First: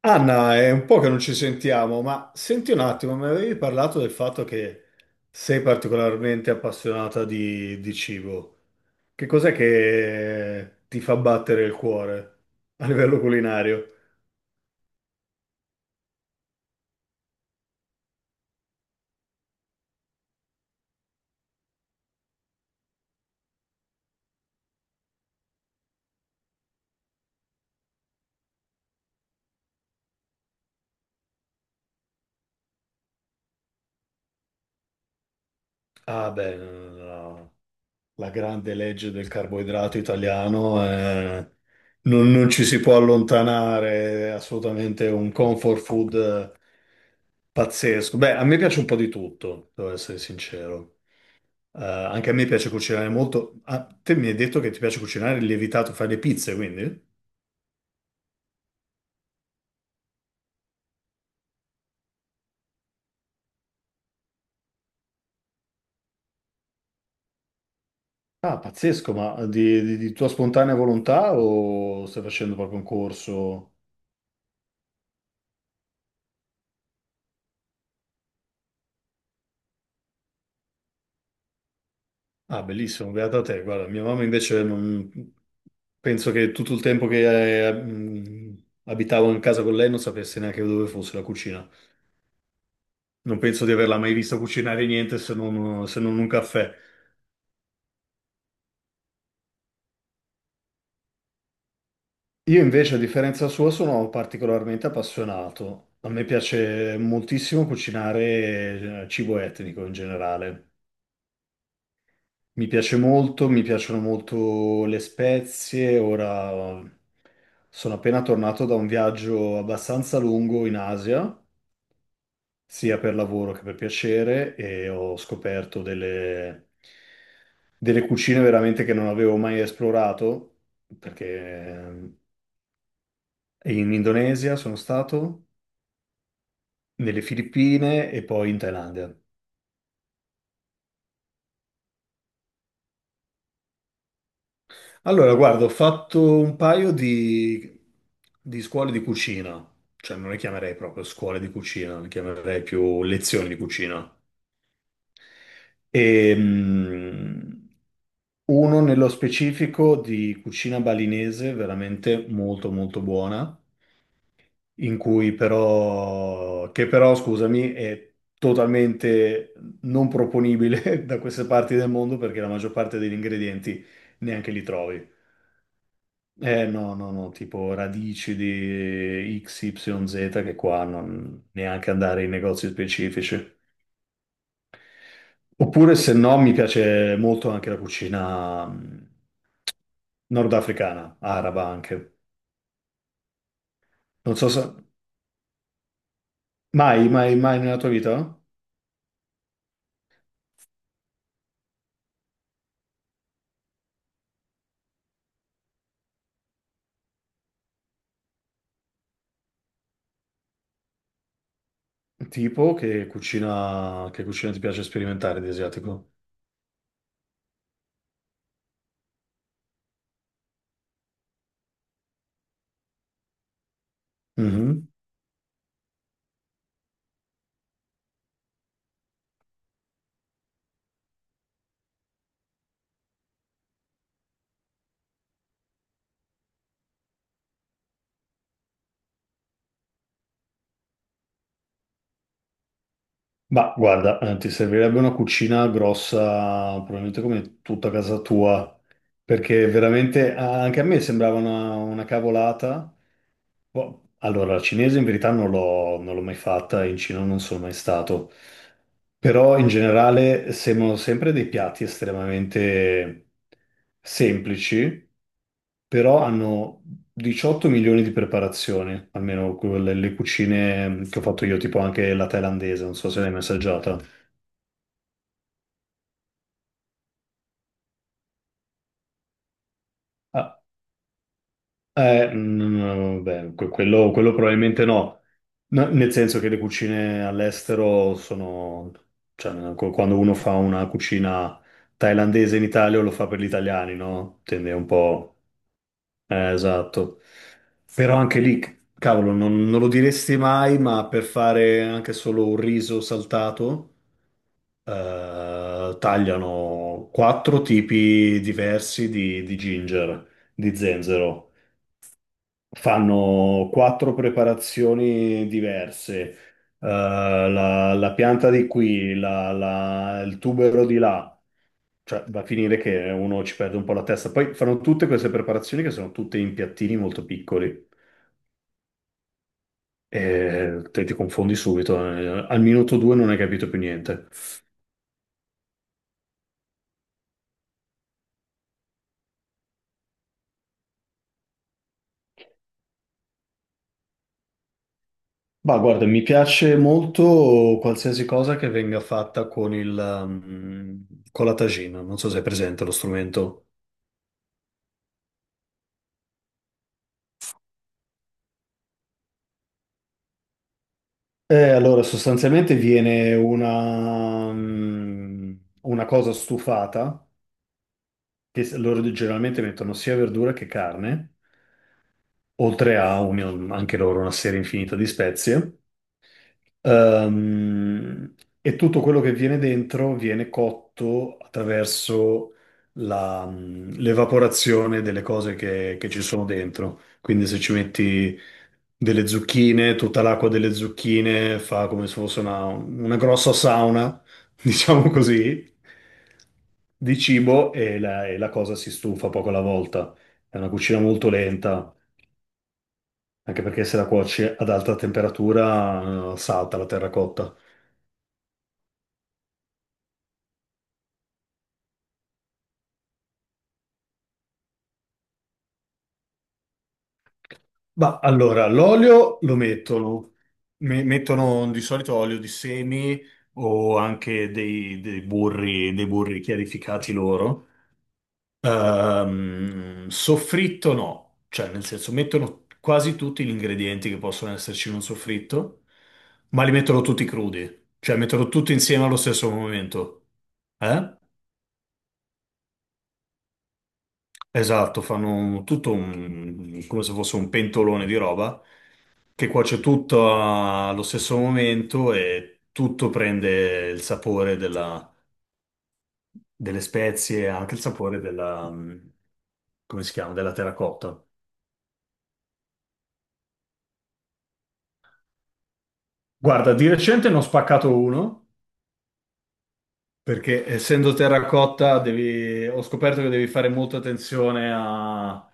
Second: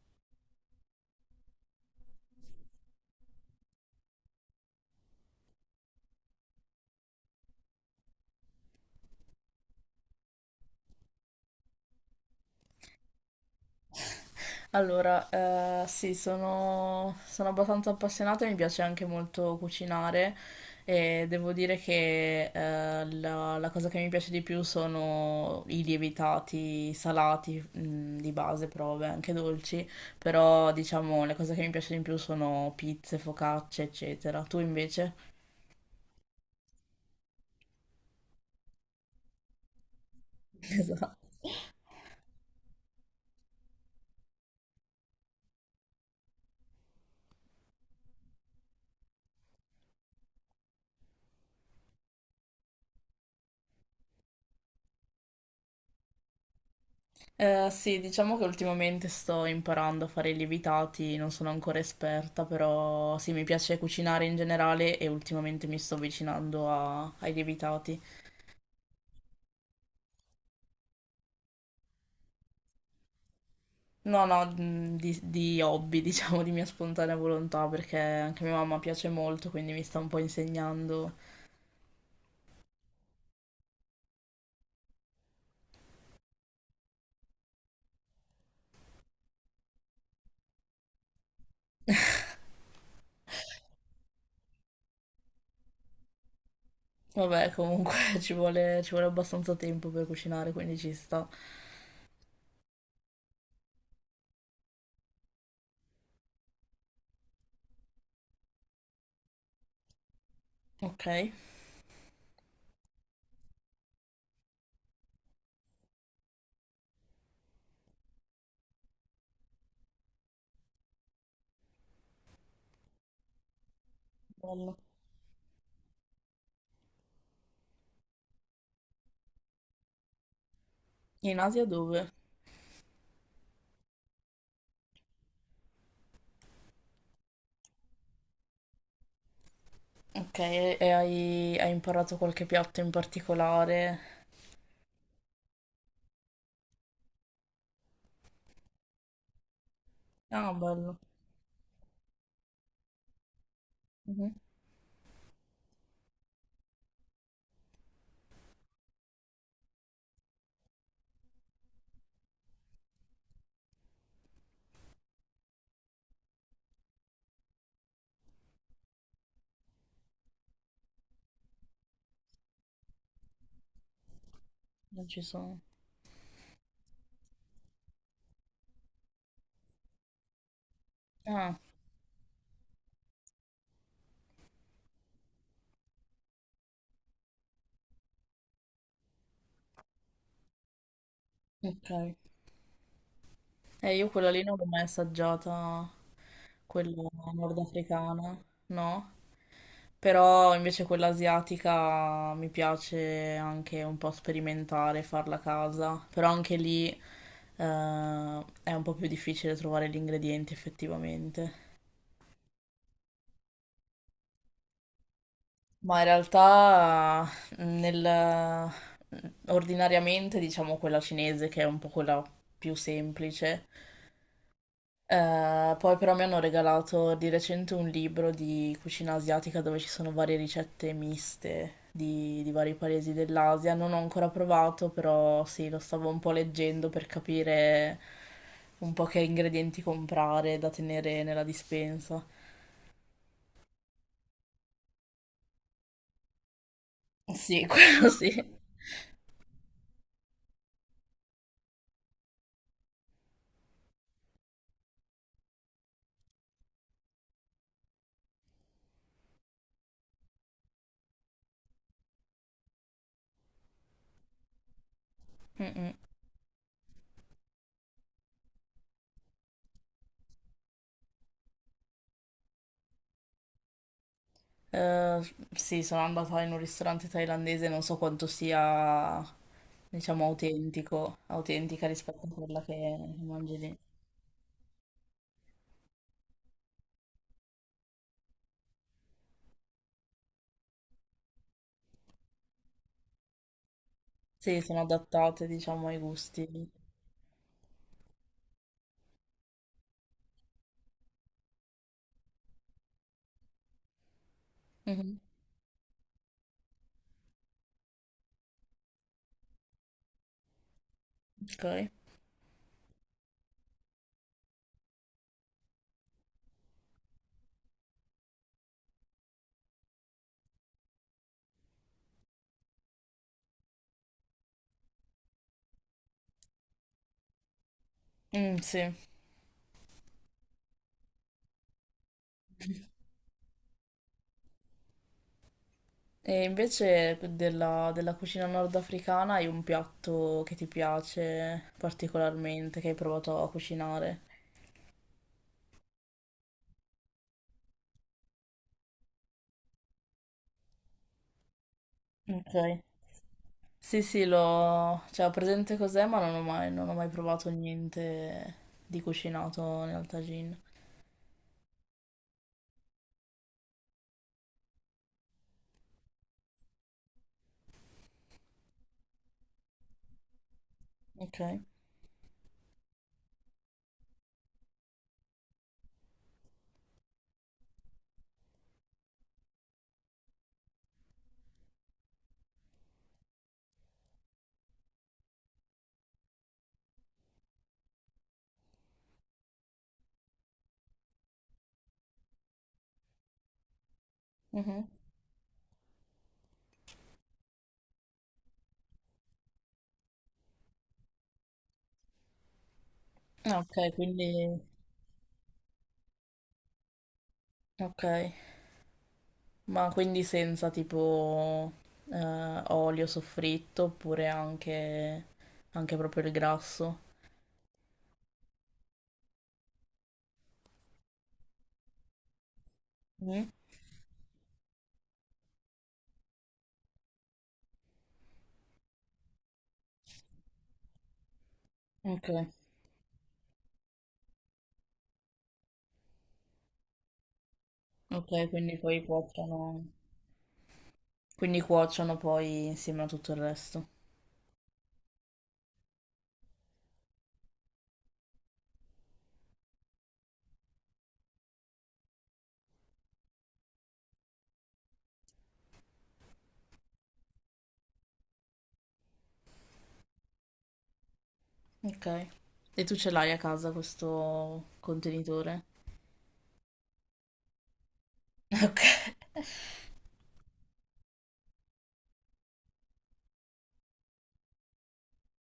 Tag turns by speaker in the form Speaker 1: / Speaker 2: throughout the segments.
Speaker 1: Anna, è un po' che non ci sentiamo, ma senti un attimo, mi avevi parlato del fatto che sei particolarmente appassionata di cibo. Che cos'è che ti fa battere il cuore a livello culinario?
Speaker 2: Allora, sì, sono abbastanza appassionata e mi piace anche molto cucinare e devo dire che la cosa che mi piace di più sono i lievitati salati, di base, però vabbè, anche dolci, però diciamo le cose che mi piacciono di più sono pizze, focacce, eccetera. Tu invece?
Speaker 1: Ah, beh, no, no, no. La grande legge del carboidrato italiano,
Speaker 2: Esatto.
Speaker 1: non ci si può allontanare, è assolutamente un comfort food pazzesco. Beh, a me piace un po' di tutto, devo essere sincero. Anche a me piace cucinare molto. Ah, te mi hai detto che ti piace cucinare il lievitato, fai le pizze, quindi?
Speaker 2: Sì, diciamo che ultimamente sto imparando a fare i lievitati, non sono ancora esperta, però sì, mi piace cucinare in generale e ultimamente mi sto avvicinando ai lievitati.
Speaker 1: Ah, pazzesco, ma di tua spontanea volontà o stai facendo proprio un corso?
Speaker 2: No, no, di hobby, diciamo, di mia spontanea volontà, perché anche mia mamma piace molto, quindi mi sta un po' insegnando.
Speaker 1: Ah, bellissimo, beata te. Guarda, mia mamma invece penso che tutto il tempo che abitavo in casa con lei non sapesse neanche dove fosse la cucina. Non penso di averla mai vista cucinare niente se non un caffè.
Speaker 2: Vabbè, comunque ci vuole abbastanza tempo per cucinare, quindi ci sta.
Speaker 1: Io invece, a differenza sua, sono particolarmente appassionato. A me piace moltissimo cucinare cibo etnico in generale.
Speaker 2: Ok,
Speaker 1: Mi piace molto, mi piacciono molto le spezie. Ora sono appena tornato da un viaggio abbastanza lungo in Asia, sia per lavoro che per piacere,
Speaker 2: bello.
Speaker 1: e ho scoperto delle cucine veramente che non avevo mai esplorato,
Speaker 2: In Asia dove?
Speaker 1: perché in Indonesia sono stato nelle Filippine e poi in Thailandia.
Speaker 2: Ok, e hai imparato qualche piatto in particolare?
Speaker 1: Allora, guarda, ho fatto un paio di scuole di cucina, cioè non le
Speaker 2: Ah,
Speaker 1: chiamerei
Speaker 2: bello.
Speaker 1: proprio scuole di cucina, le chiamerei più lezioni di cucina.
Speaker 2: Mhm.
Speaker 1: E, mm, Uno nello specifico di cucina balinese, veramente molto molto buona, in cui però, che però, scusami, è totalmente non proponibile da queste parti del mondo perché la maggior parte degli ingredienti neanche li
Speaker 2: Non
Speaker 1: trovi.
Speaker 2: ci sono.
Speaker 1: Eh no, no, no, tipo radici di XYZ che qua non
Speaker 2: Ah,
Speaker 1: neanche andare in negozi specifici. Oppure se no mi piace molto anche la cucina nordafricana, araba anche.
Speaker 2: ok. Io quella
Speaker 1: Non
Speaker 2: lì
Speaker 1: so
Speaker 2: non
Speaker 1: se.
Speaker 2: l'ho mai assaggiata, quella
Speaker 1: Mai, mai, mai nella tua
Speaker 2: nordafricana,
Speaker 1: vita?
Speaker 2: no? Però invece quella asiatica mi piace anche un po' sperimentare, farla a casa. Però anche lì è un po' più difficile trovare gli ingredienti effettivamente.
Speaker 1: Tipo che cucina ti piace sperimentare di
Speaker 2: Ma in
Speaker 1: asiatico?
Speaker 2: realtà nel, ordinariamente diciamo quella cinese che è un po' quella più semplice.
Speaker 1: Mhm.
Speaker 2: Poi però mi hanno regalato di recente un libro di cucina asiatica dove ci sono varie ricette miste di vari paesi dell'Asia. Non ho ancora provato, però sì, lo stavo un po' leggendo per capire un po' che ingredienti comprare da tenere nella dispensa.
Speaker 1: Ma guarda, ti servirebbe una cucina grossa, probabilmente come
Speaker 2: Sì,
Speaker 1: tutta
Speaker 2: quello
Speaker 1: casa
Speaker 2: sì.
Speaker 1: tua, perché veramente anche a me sembrava una cavolata. Boh. Allora, la cinese in verità non l'ho mai fatta, in Cina non sono mai stato, però in generale sembrano sempre dei piatti estremamente semplici,
Speaker 2: Mm-mm.
Speaker 1: però hanno 18 milioni di preparazioni, almeno quelle, le cucine che ho fatto io, tipo anche la thailandese, non so se l'hai mai assaggiata.
Speaker 2: Eh, sì, sono andata in un ristorante thailandese, non so quanto sia, diciamo,
Speaker 1: Ah,
Speaker 2: autentico, autentica rispetto a quella
Speaker 1: no,
Speaker 2: che
Speaker 1: no, no, beh,
Speaker 2: mangi
Speaker 1: que-
Speaker 2: lì.
Speaker 1: quello, quello probabilmente no. No, nel senso che le cucine all'estero sono, cioè, quando uno fa una cucina thailandese in Italia lo fa per gli italiani, no?
Speaker 2: Sì,
Speaker 1: Tende
Speaker 2: sono
Speaker 1: un po',
Speaker 2: adattate, diciamo, ai gusti.
Speaker 1: esatto. Però anche lì, cavolo, non lo diresti mai, ma per fare anche solo un riso saltato,
Speaker 2: Mhm.
Speaker 1: tagliano quattro tipi diversi di ginger, di zenzero.
Speaker 2: Ok.
Speaker 1: Fanno quattro preparazioni diverse. La pianta di qui, il tubero di là, cioè va a finire che uno ci perde un po' la testa. Poi fanno tutte queste preparazioni che sono tutte in piattini molto piccoli.
Speaker 2: Mm, sì.
Speaker 1: E te ti confondi subito, al minuto due non hai capito più niente.
Speaker 2: E invece della cucina nordafricana hai un piatto che ti piace particolarmente, che hai provato a cucinare?
Speaker 1: Ma guarda, mi piace molto qualsiasi cosa che venga fatta con con la tagina. Non so se è
Speaker 2: Ok.
Speaker 1: presente lo strumento.
Speaker 2: Sì, sì, l'ho... Cioè, ho presente cos'è, ma non ho mai provato niente di cucinato nel tagine.
Speaker 1: Allora, sostanzialmente viene una cosa stufata, che loro generalmente mettono sia verdura che carne,
Speaker 2: Ok.
Speaker 1: oltre a anche loro una serie infinita di spezie. Ehm, e tutto quello che viene dentro viene cotto attraverso l'evaporazione delle cose che ci sono dentro. Quindi se ci metti delle zucchine, tutta l'acqua delle zucchine fa come se fosse una grossa sauna,
Speaker 2: Mhm.
Speaker 1: diciamo così, di cibo e la cosa si stufa poco alla volta. È una cucina molto lenta,
Speaker 2: Ah,
Speaker 1: anche
Speaker 2: ok,
Speaker 1: perché se la cuoci
Speaker 2: quindi...
Speaker 1: ad alta temperatura, salta la terracotta.
Speaker 2: Ok. Ma quindi senza tipo olio soffritto oppure anche, anche proprio il grasso?
Speaker 1: Ma allora, l'olio lo mettono. Mettono di solito olio di semi
Speaker 2: Mm?
Speaker 1: o anche dei burri, dei burri chiarificati loro. Soffritto no, cioè nel senso
Speaker 2: Ok,
Speaker 1: mettono quasi tutti gli ingredienti che possono esserci in un soffritto, ma li mettono tutti crudi, cioè
Speaker 2: ok,
Speaker 1: mettono tutti
Speaker 2: quindi poi
Speaker 1: insieme allo stesso
Speaker 2: cuociono,
Speaker 1: momento. Eh?
Speaker 2: quindi cuociono poi insieme a tutto il resto.
Speaker 1: Esatto, fanno tutto un, come se fosse un pentolone di roba che cuoce tutto allo stesso momento e tutto prende il sapore delle spezie, e anche il sapore come si chiama, della terracotta.
Speaker 2: Ok. E tu ce l'hai a casa questo contenitore?
Speaker 1: Guarda, di recente ne ho spaccato uno perché essendo terracotta ho scoperto che devi fare molta attenzione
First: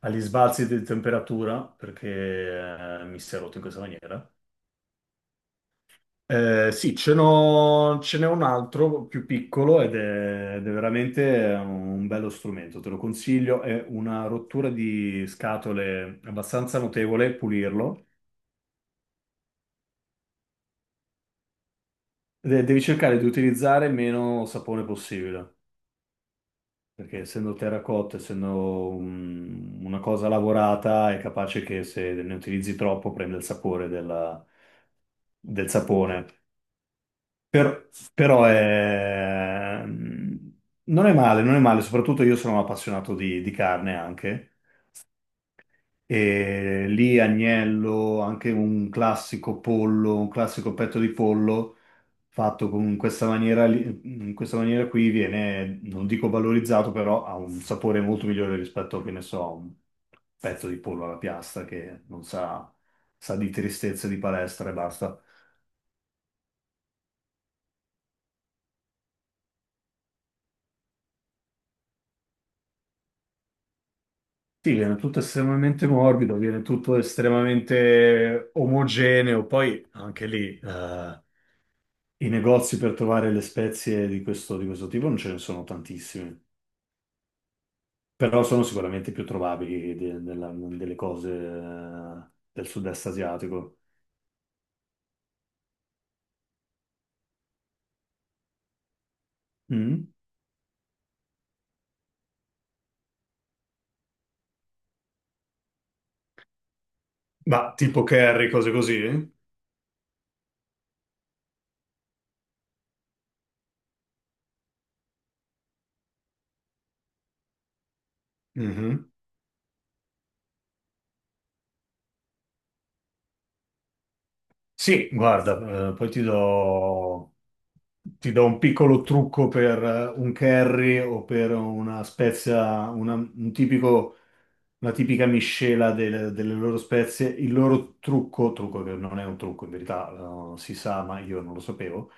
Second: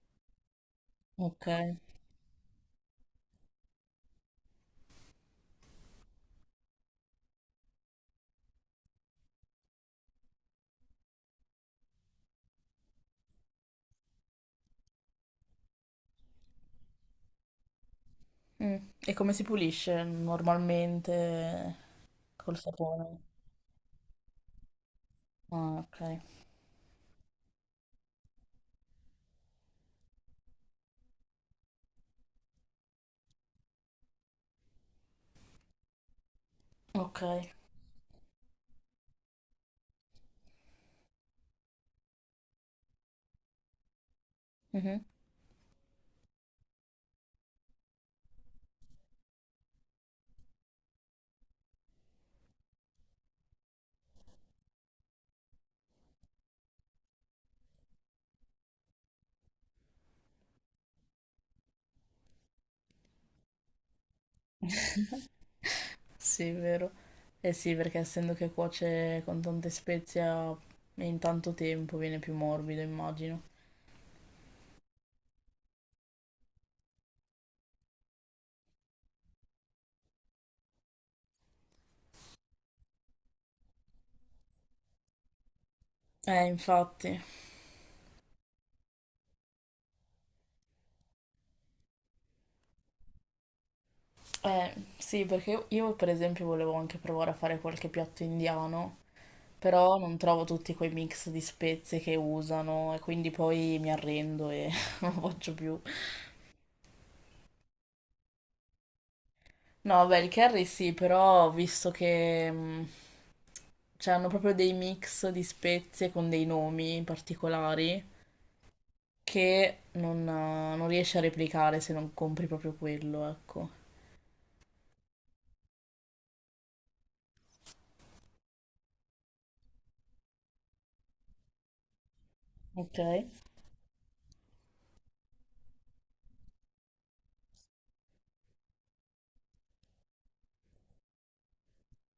Speaker 1: agli sbalzi di
Speaker 2: Ok. Ok.
Speaker 1: temperatura perché mi si è rotto in questa maniera. Sì, ce n'è un altro più piccolo ed è, veramente un bello strumento, te lo consiglio, è una rottura di scatole abbastanza notevole, pulirlo.
Speaker 2: Mm. E come si pulisce normalmente col
Speaker 1: Devi cercare di
Speaker 2: sapone?
Speaker 1: utilizzare meno sapone possibile,
Speaker 2: Ah, ok.
Speaker 1: perché essendo terracotta, essendo una cosa lavorata, è capace che se ne utilizzi troppo prende il sapore del sapone.
Speaker 2: Ok.
Speaker 1: Però è, non è male, non è male, soprattutto io sono un appassionato di carne anche,
Speaker 2: Mhm.
Speaker 1: e lì agnello, anche un classico pollo, un classico petto di pollo, fatto in questa maniera, in questa maniera qui viene, non dico valorizzato, però ha un sapore molto migliore rispetto, che ne so, a un pezzo di pollo alla piastra che non sa, sa di tristezza di palestra e basta.
Speaker 2: Sì, vero. Eh sì, perché essendo che cuoce con tante spezie in tanto tempo viene più morbido, immagino.
Speaker 1: Sì, viene tutto estremamente morbido, viene tutto estremamente omogeneo. Poi anche lì i negozi per trovare le spezie di questo, tipo non ce ne sono tantissime,
Speaker 2: Infatti.
Speaker 1: però sono sicuramente più trovabili delle cose del sud-est asiatico.
Speaker 2: Sì, perché io, per esempio volevo anche provare a fare qualche piatto indiano, però
Speaker 1: Mm.
Speaker 2: non trovo tutti quei mix di spezie che usano e quindi poi mi arrendo e non lo faccio più.
Speaker 1: Ma tipo curry, cose così?
Speaker 2: No, beh, il curry sì, però visto che cioè, hanno proprio dei mix di spezie con dei nomi particolari.
Speaker 1: Mhm.
Speaker 2: Che non riesci a replicare se non compri proprio quello, ecco.
Speaker 1: Sì, guarda, poi ti do, un piccolo trucco per un curry o per una spezia,
Speaker 2: Ok.
Speaker 1: un tipico. Una tipica miscela delle loro spezie, il loro trucco che non è un trucco in verità, si sa, ma io non lo sapevo,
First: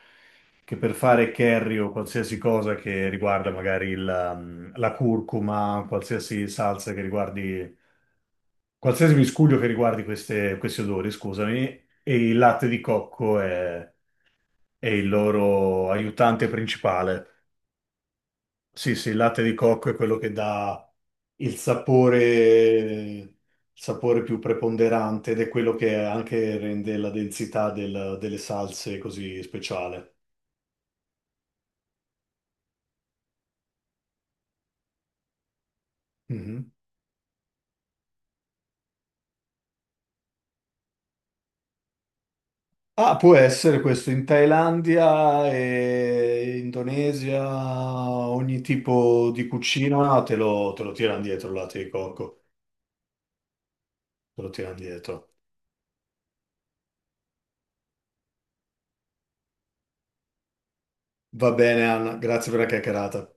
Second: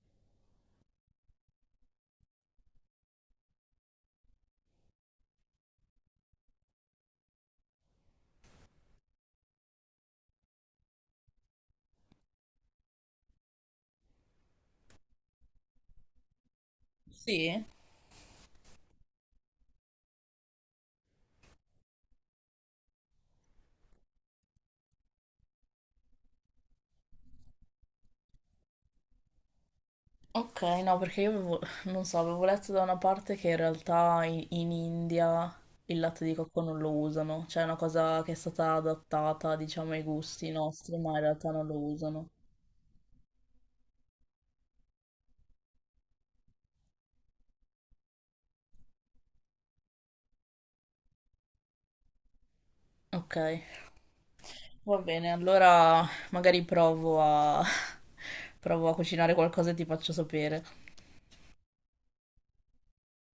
Speaker 1: che per fare curry o qualsiasi cosa che riguarda magari la curcuma, qualsiasi salsa che riguardi, qualsiasi miscuglio che riguardi questi odori, scusami, e il latte di cocco è il loro aiutante principale.
Speaker 2: Sì.
Speaker 1: Sì, sì, il latte di cocco è quello che dà il sapore più preponderante ed è quello che anche rende la densità delle salse così speciale.
Speaker 2: Ok, no, perché io avevo, non so, avevo letto da una parte che in realtà in India il latte di cocco
Speaker 1: Mhm.
Speaker 2: non lo usano, cioè è una cosa che è stata adattata, diciamo, ai gusti nostri, ma in realtà non lo usano.
Speaker 1: Ah, può essere questo in Thailandia e Indonesia, ogni tipo di cucina no, te lo, tirano dietro il latte di cocco,
Speaker 2: Ok,
Speaker 1: te lo tirano
Speaker 2: va bene,
Speaker 1: dietro.
Speaker 2: allora magari provo a, provo a cucinare qualcosa e ti faccio sapere.
Speaker 1: Va bene, Anna, grazie per la chiacchierata.